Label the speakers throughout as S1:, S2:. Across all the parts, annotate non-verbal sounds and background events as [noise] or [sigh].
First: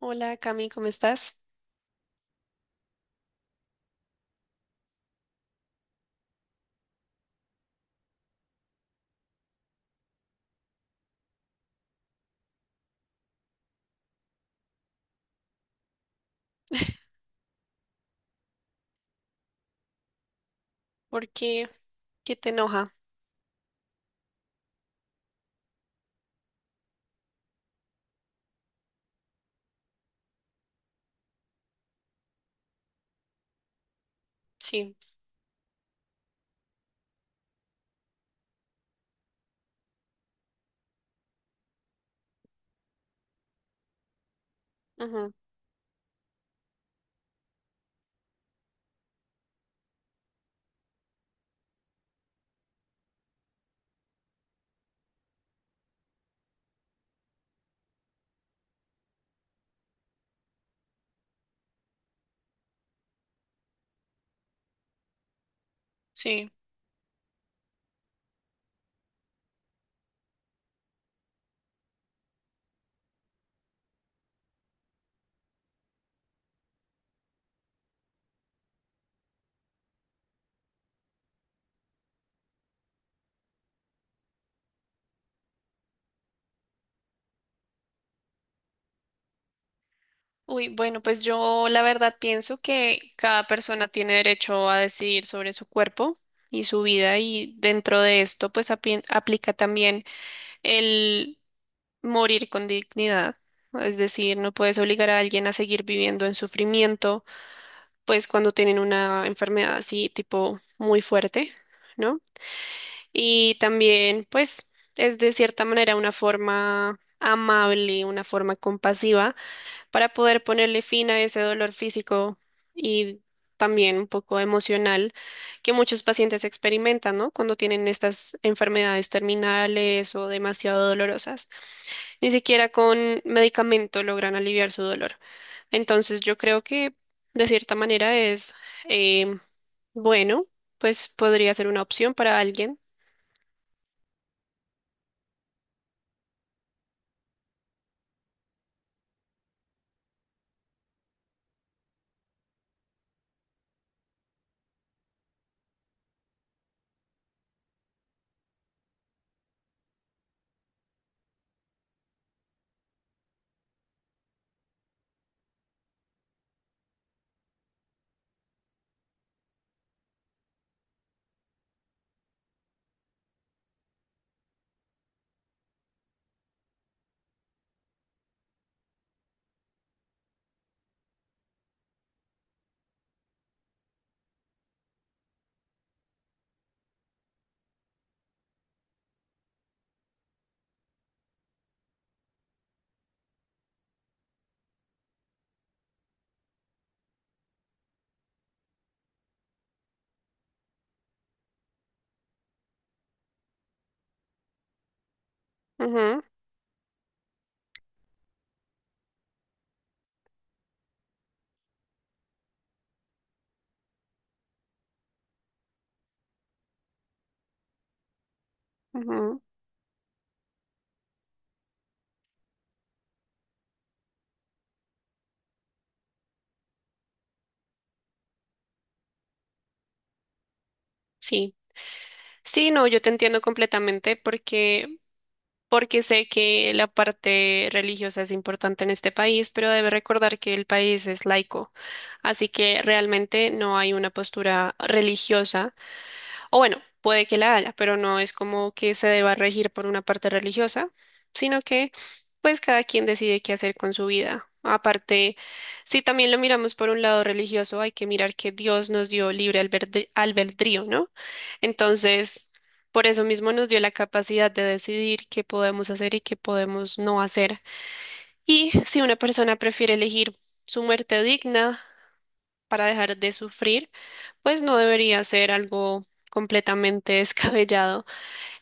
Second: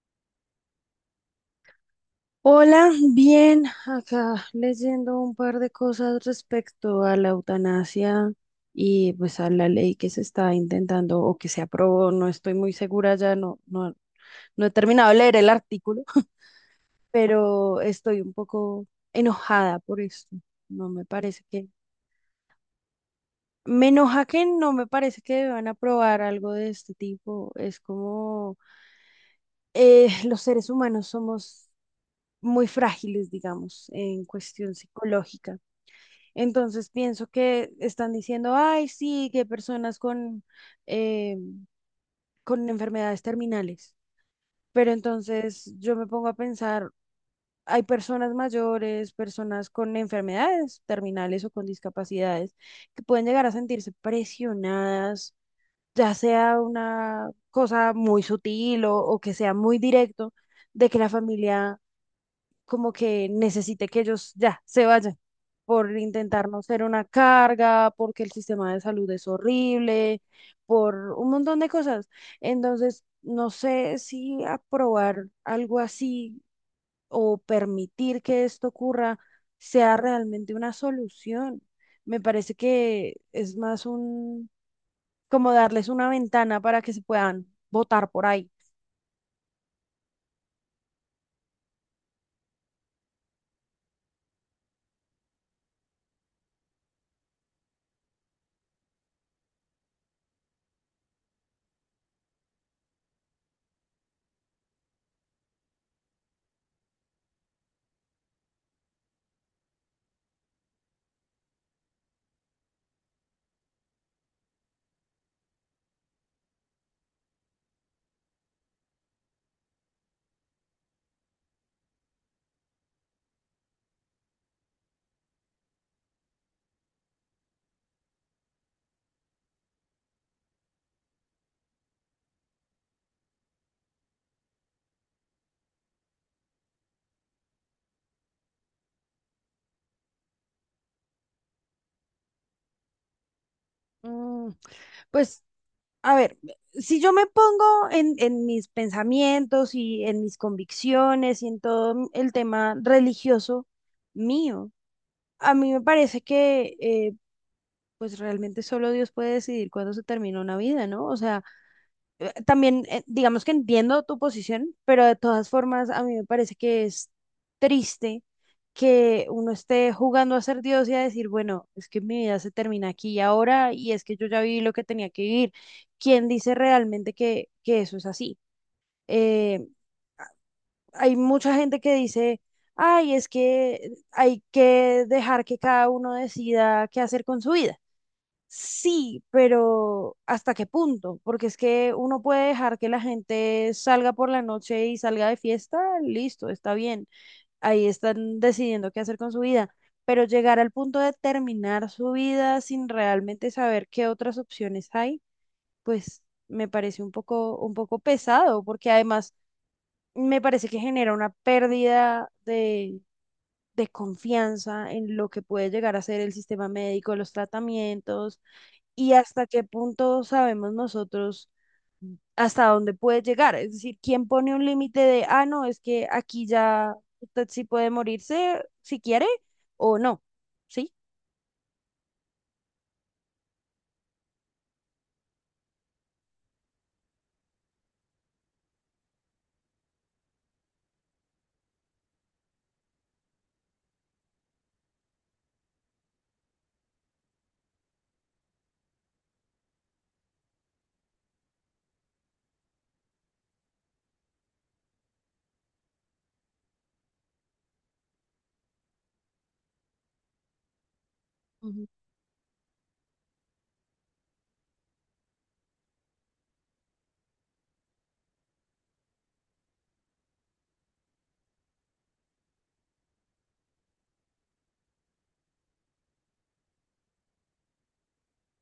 S1: Hola Cami, ¿cómo estás?
S2: Hola, bien, acá leyendo un par de cosas respecto a la eutanasia y pues a la ley que se está intentando o que se aprobó, no estoy muy segura ya, no, no, no he terminado de leer el artículo, [laughs] pero estoy un poco enojada por esto. No me
S1: ¿Por
S2: parece que,
S1: qué? ¿Qué te enoja?
S2: me enoja que no me parece que deban aprobar algo de este tipo. Es como los seres humanos somos muy frágiles, digamos, en cuestión
S1: Sí,
S2: psicológica. Entonces pienso que están diciendo, ay, sí, que personas eh, con enfermedades terminales. Pero
S1: ujú,
S2: entonces yo me pongo a pensar, hay personas mayores, personas con enfermedades terminales o con discapacidades que pueden llegar a sentirse presionadas, ya sea una cosa muy sutil o que sea muy directo, de que la familia como que necesite que ellos ya se vayan por intentar
S1: sí.
S2: no ser una carga, porque el sistema de salud es horrible, por un montón de cosas. Entonces, no sé si aprobar algo así o permitir que esto ocurra sea realmente una solución. Me parece que es más un, como darles una ventana para que se puedan votar por ahí.
S1: Uy, bueno, pues yo la verdad pienso que cada persona tiene derecho a decidir sobre su cuerpo y su vida y dentro de esto pues aplica también el morir con dignidad. Es decir, no puedes obligar a alguien a seguir viviendo en sufrimiento, pues cuando tienen una enfermedad así tipo muy fuerte, ¿no? Y también, pues, es de cierta manera una forma amable, una forma compasiva para poder ponerle fin a ese dolor físico y también un poco emocional que muchos pacientes experimentan, ¿no? Cuando tienen estas enfermedades terminales o demasiado dolorosas. Ni siquiera con medicamento logran aliviar su dolor. Entonces, yo creo que de cierta manera eh, bueno, pues podría ser una opción para alguien.
S2: Mm, pues a ver, si yo me pongo en mis pensamientos y en mis convicciones y en todo el tema religioso mío, a mí me parece que pues realmente solo Dios puede decidir cuándo se termina una vida, ¿no? O sea, también, digamos que entiendo tu posición, pero de todas formas, a mí me parece que es triste que uno esté jugando a ser Dios y a decir, bueno, es que mi vida se termina aquí y ahora, y es que yo ya viví lo que tenía que vivir. ¿Quién dice realmente que eso es así? Eh, hay mucha gente que dice, ay, es que hay que dejar que cada uno decida qué hacer con su vida. Sí, pero ¿hasta qué punto? Porque es que uno puede dejar que la gente salga por la noche y salga de fiesta, listo, está bien. Ahí están decidiendo qué hacer con su vida. Pero llegar al punto de terminar su vida sin realmente saber qué otras opciones hay,
S1: Ujú,
S2: pues me parece un poco pesado, porque además me parece que genera una pérdida de confianza en lo que puede llegar a ser el sistema médico, los tratamientos y
S1: ujú,
S2: hasta qué punto sabemos nosotros hasta dónde puede llegar. Es decir, ¿quién pone un límite de, ah, no, es que aquí ya usted sí puede morirse si quiere o no? ¿Sí?
S1: sí, sí, no, yo te entiendo completamente porque sé que la parte religiosa es importante en este país, pero debe recordar que el país es laico, así que realmente no hay una postura religiosa. O bueno, puede que la haya, pero no es como que se deba regir por una parte religiosa, sino que pues cada quien decide qué hacer con su vida. Aparte, si también lo miramos por un lado religioso, hay que mirar que Dios nos dio libre albedrío, ¿no?
S2: Ujú.
S1: Entonces, por eso mismo nos dio la capacidad de decidir qué podemos hacer y qué podemos no hacer. Y si una persona prefiere elegir su muerte digna para dejar de sufrir, pues no debería ser algo completamente [laughs] descabellado.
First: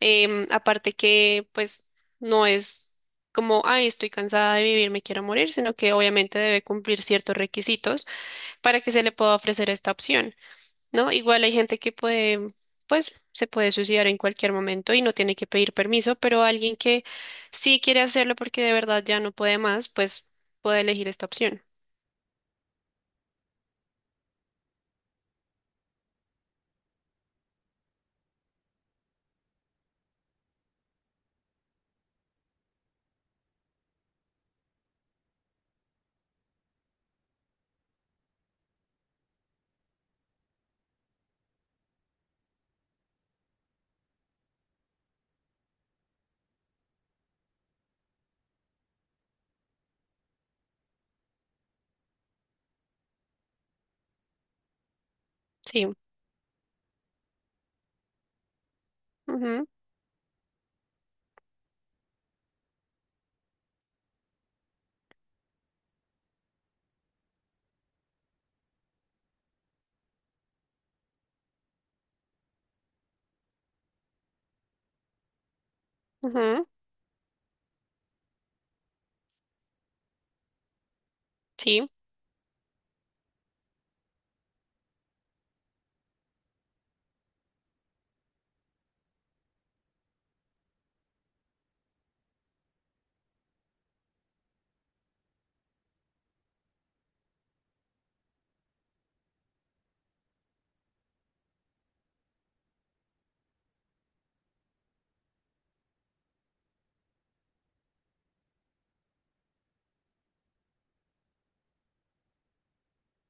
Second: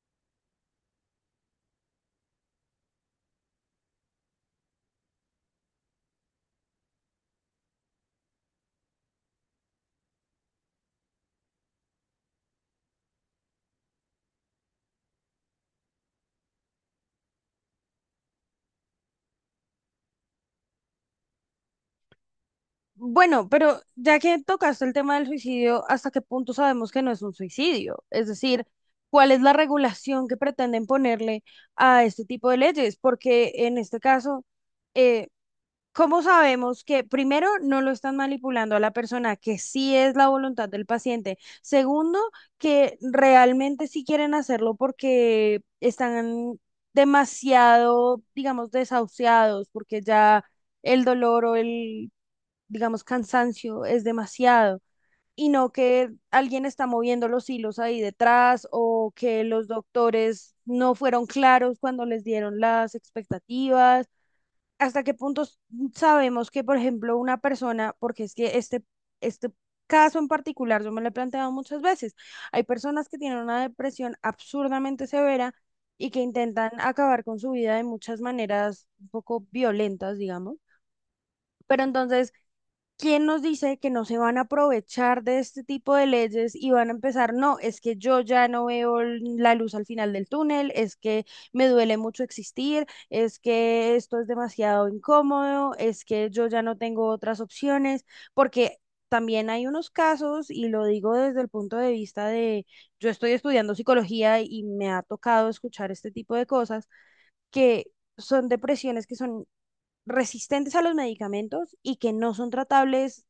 S1: Aparte que, pues, no es como, ay, estoy cansada de vivir, me quiero morir, sino que obviamente debe cumplir ciertos requisitos para que se le pueda ofrecer esta opción, ¿no? Igual hay gente que puede, pues, se puede suicidar en cualquier momento y no tiene que pedir permiso, pero alguien que sí quiere hacerlo porque de verdad ya no puede más, pues puede elegir esta opción.
S2: Bueno, pero ya que tocaste el tema del suicidio, ¿hasta qué punto sabemos que no es un suicidio? Es decir, ¿cuál es la regulación que pretenden ponerle a este tipo de leyes? Porque en este caso, eh, ¿cómo sabemos que primero no lo están manipulando a la persona, que sí es la voluntad del paciente? Segundo, que realmente sí quieren hacerlo porque están demasiado, digamos, desahuciados, porque ya el dolor o el, digamos, cansancio es demasiado. Y no
S1: Sí.
S2: que alguien está moviendo los hilos ahí detrás o que
S1: Ujú,
S2: los doctores no fueron claros cuando les dieron las expectativas, hasta qué punto sabemos que, por ejemplo, una persona, porque es que este caso en particular, yo me lo he planteado muchas veces, hay personas que tienen una depresión absurdamente severa y que
S1: ujú,
S2: intentan acabar con su vida de muchas maneras un poco violentas, digamos.
S1: sí,
S2: Pero entonces ¿quién nos dice que no se van a aprovechar de este tipo de leyes y van a empezar? No, es que yo ya no veo la luz al final del túnel, es que me duele mucho existir, es que esto es demasiado incómodo, es que yo ya no tengo otras opciones, porque también hay unos casos, y lo digo desde el punto de vista de, yo estoy estudiando psicología y me ha tocado escuchar este tipo de cosas, que son depresiones que son resistentes a los medicamentos y que no son tratables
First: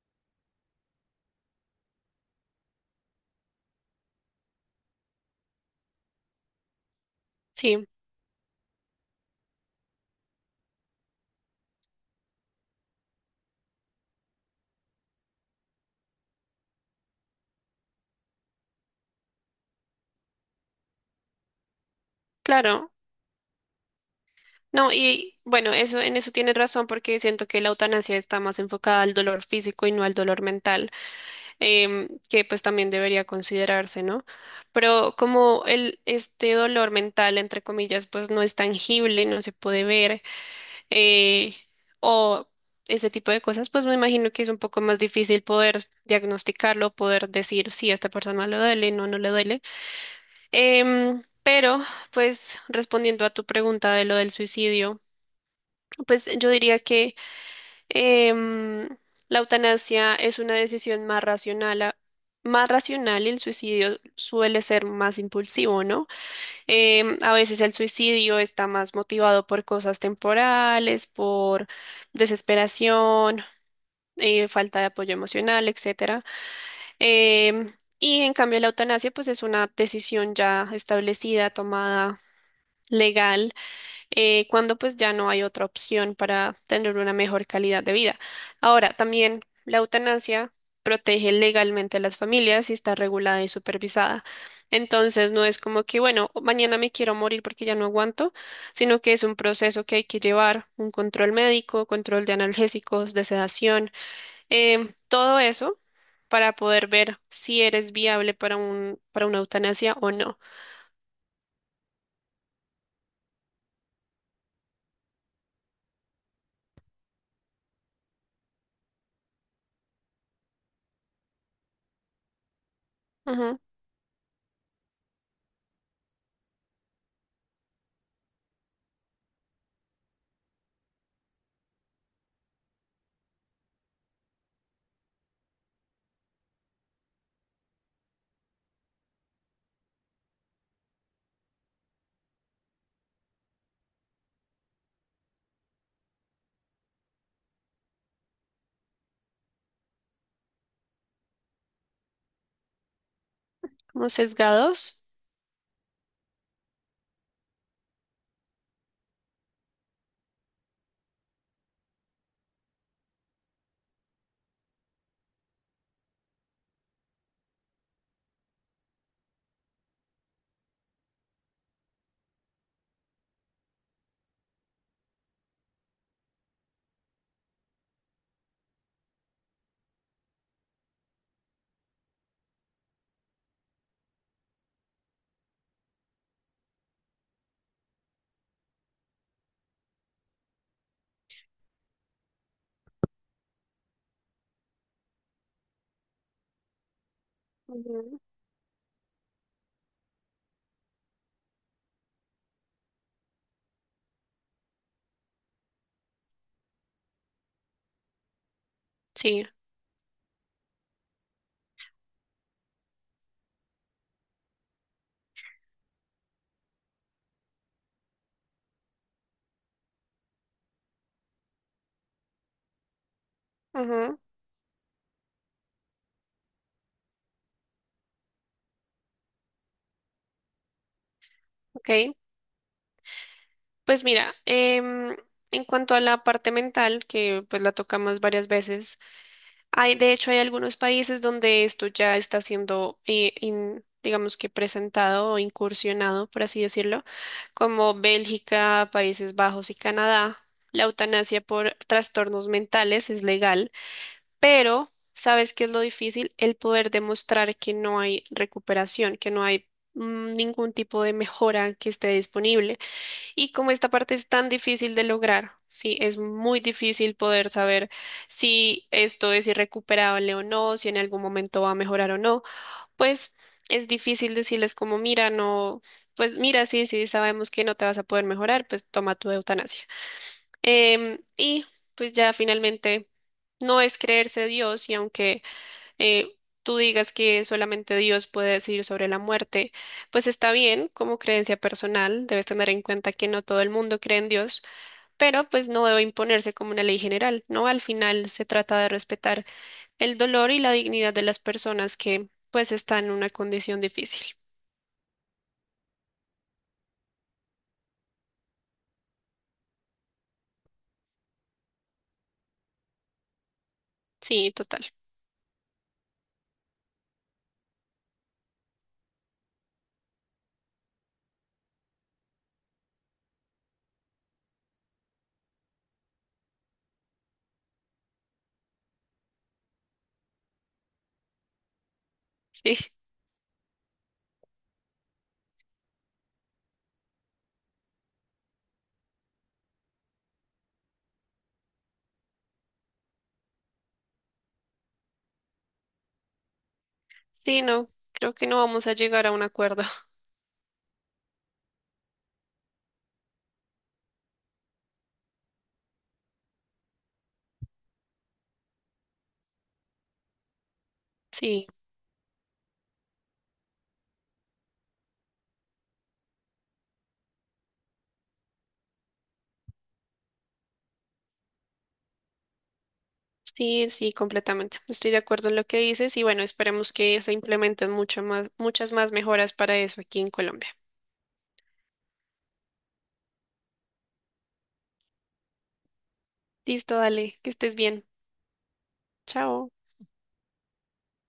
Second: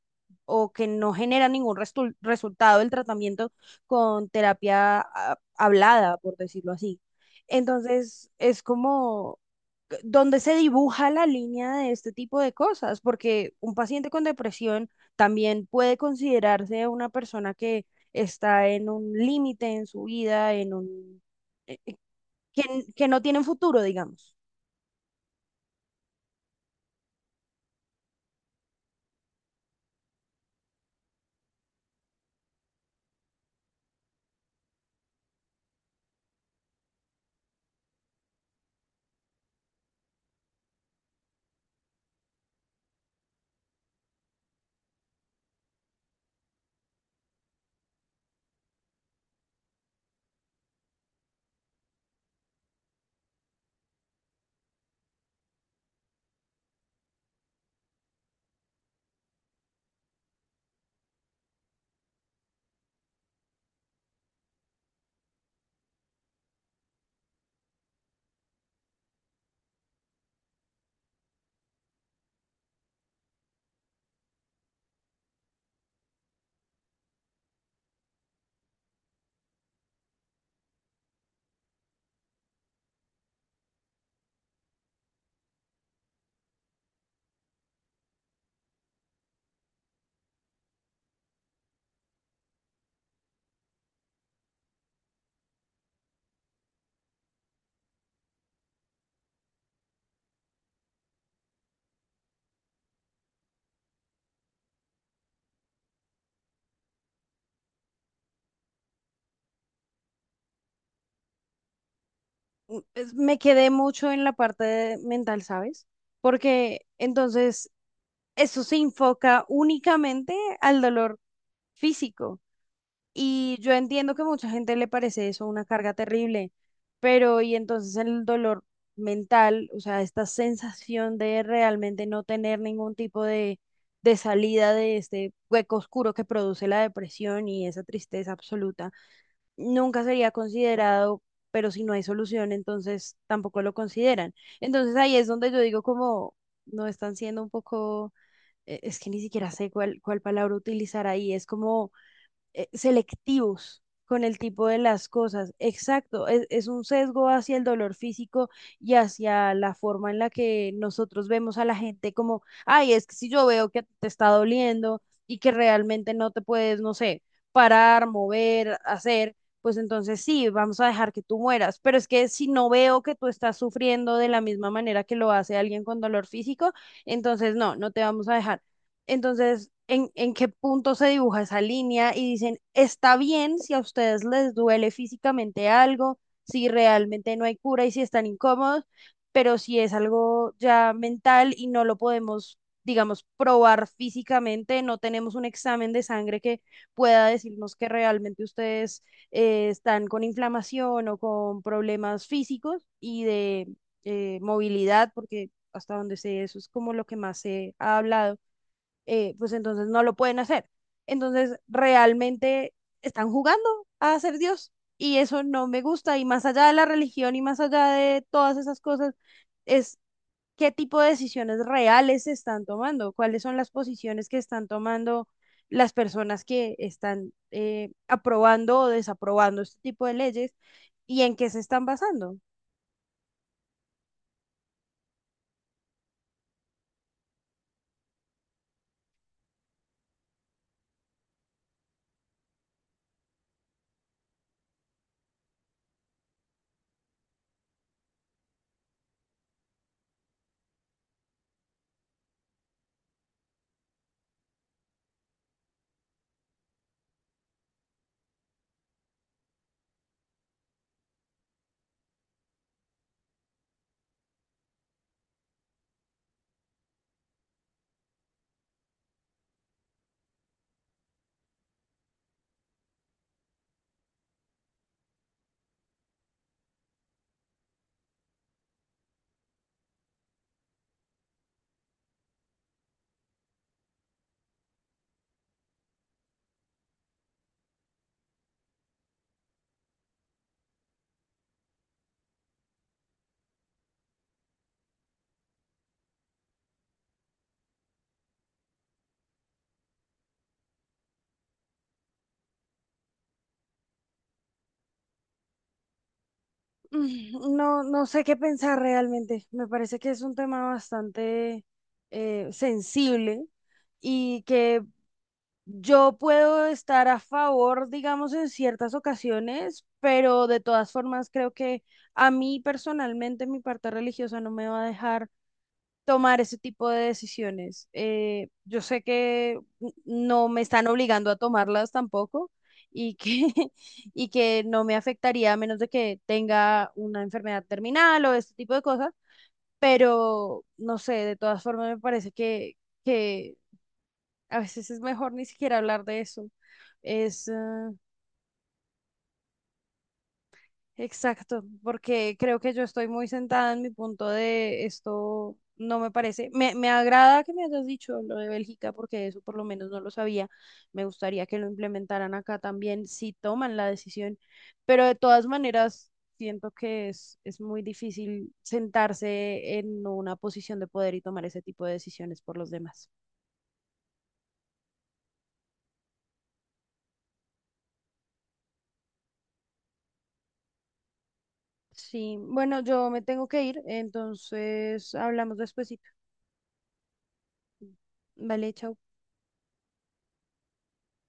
S2: o que no genera ningún resultado el tratamiento con terapia hablada, por decirlo así.
S1: sí,
S2: Entonces, es como donde se dibuja la línea de este tipo de cosas, porque un paciente con depresión también puede considerarse una persona que está en un límite en su vida, en un,
S1: claro.
S2: que no tienen futuro, digamos.
S1: No, y bueno, eso, en eso tienes razón porque siento que la eutanasia está más enfocada al dolor físico y no al dolor mental, que pues también debería considerarse, ¿no? Pero como este dolor mental, entre comillas, pues no es tangible, no se puede ver, eh, o ese tipo de cosas, pues me imagino que es un poco más difícil poder diagnosticarlo, poder decir si a esta persona le duele, no, no le duele. Em, pero, pues, respondiendo a tu pregunta de lo del suicidio. Pues yo diría que em, la eutanasia es una decisión más más racional y el suicidio suele ser más impulsivo, ¿no? A veces el suicidio está más motivado por cosas temporales, por desesperación, falta de apoyo emocional, etcétera. Em, y en cambio la eutanasia pues es una decisión ya establecida, tomada legal, cuando pues ya no hay otra opción para tener una mejor calidad de vida. Ahora, también la eutanasia protege legalmente a las familias y está regulada y supervisada. Entonces, no es como que, bueno, mañana me quiero morir porque ya no aguanto, sino que es un proceso que hay que llevar, un control médico, control de analgésicos, de sedación, todo eso para poder ver si eres viable para para una eutanasia o no.
S2: Mm, me quedé mucho en la parte de mental, ¿sabes? Porque entonces eso se enfoca únicamente al dolor físico. Y
S1: Ujú,
S2: yo entiendo que mucha gente le parece eso una carga terrible, pero y entonces el dolor mental, o sea, esta sensación de realmente no tener ningún tipo de salida de este hueco oscuro que produce la depresión y esa tristeza absoluta, nunca sería considerado, pero si no hay solución, entonces tampoco lo consideran. Entonces ahí es donde yo digo como no están siendo un poco, es que ni siquiera sé cuál palabra utilizar ahí, es como selectivos
S1: como
S2: con el tipo de
S1: sesgados.
S2: las cosas. Exacto, es un sesgo hacia el dolor físico y hacia la forma en la que nosotros vemos a la gente como, ay, es que si yo veo que te está doliendo y que realmente no te puedes, no sé, parar, mover, hacer. Pues entonces sí, vamos a dejar que tú mueras. Pero es que si no veo que tú estás sufriendo de la misma manera que lo hace alguien con dolor físico, entonces no, no te vamos a dejar. Entonces, ¿en qué punto se dibuja esa línea? Y dicen, está bien si a ustedes les duele físicamente algo, si realmente no hay cura y si están incómodos, pero si es algo ya mental y no lo podemos, digamos, probar físicamente, no tenemos un examen de sangre que pueda decirnos que
S1: Ujú.
S2: realmente ustedes están con inflamación o con problemas físicos y de movilidad, porque hasta donde sé, eso es como lo que más se ha hablado,
S1: Sí.
S2: pues entonces no lo pueden hacer. Entonces, realmente están jugando a ser Dios y eso no me gusta. Y más allá de la religión y más allá de todas esas cosas, es qué tipo de decisiones reales se están tomando, cuáles son las
S1: Ujú.
S2: posiciones que están tomando las personas que están aprobando o desaprobando este tipo de leyes y en qué se están
S1: Ok,
S2: basando.
S1: pues mira, en cuanto a la parte mental, que pues la tocamos varias veces, de hecho hay algunos países donde esto ya está siendo, digamos que presentado o incursionado, por así decirlo, como Bélgica, Países Bajos y Canadá. La eutanasia por trastornos mentales es legal, pero ¿sabes qué es lo difícil? El poder demostrar que no hay recuperación, que no hay ningún tipo de mejora que esté disponible. Y como esta parte es tan difícil de lograr, sí, es muy difícil poder saber si esto es irrecuperable o no, si en algún momento va a mejorar o no, pues es difícil decirles como, mira, no, pues mira, sí, sí, sabemos que no te vas a poder mejorar, pues toma tu eutanasia. Y pues ya finalmente no es creerse Dios y aunque eh, tú digas que solamente Dios puede decidir sobre la muerte, pues está bien como creencia personal, debes tener en cuenta que no todo el mundo cree en Dios, pero pues no debe imponerse como una ley general, ¿no? Al final se trata de respetar el dolor y la dignidad de las personas que pues están en una condición difícil.
S2: Mm, no, no sé qué pensar realmente. Me parece que es un tema bastante sensible y
S1: Sí, total.
S2: que yo puedo estar a favor, digamos, en ciertas ocasiones, pero de todas formas creo que a mí personalmente mi parte religiosa no me va a dejar tomar ese tipo de decisiones. Yo sé que no me están obligando a tomarlas tampoco
S1: Sí,
S2: y que, [laughs] y que no me afectaría a menos de que tenga una enfermedad terminal o este tipo de cosas, pero no sé, de todas formas me parece que a veces es mejor ni siquiera hablar de eso. Es, eh,
S1: sí, no, creo que no vamos a llegar a un acuerdo. [laughs]
S2: Exacto, porque creo que yo estoy muy sentada en mi punto de esto no me parece. Me agrada que me hayas dicho lo de Bélgica, porque eso por lo menos no lo sabía. Me gustaría que lo
S1: Sí.
S2: implementaran acá también, si toman la decisión. Pero de todas maneras, siento que es muy difícil sentarse en una posición de poder y tomar ese tipo de decisiones por los demás.
S1: Sí, sí, completamente. Estoy de acuerdo en lo que dices y bueno, esperemos que se implementen mucho más, muchas más mejoras para eso aquí en Colombia.
S2: Sí, bueno, yo me tengo que ir, entonces hablamos despuesito.
S1: Listo, dale, que estés bien.
S2: Vale, chao.
S1: Chao.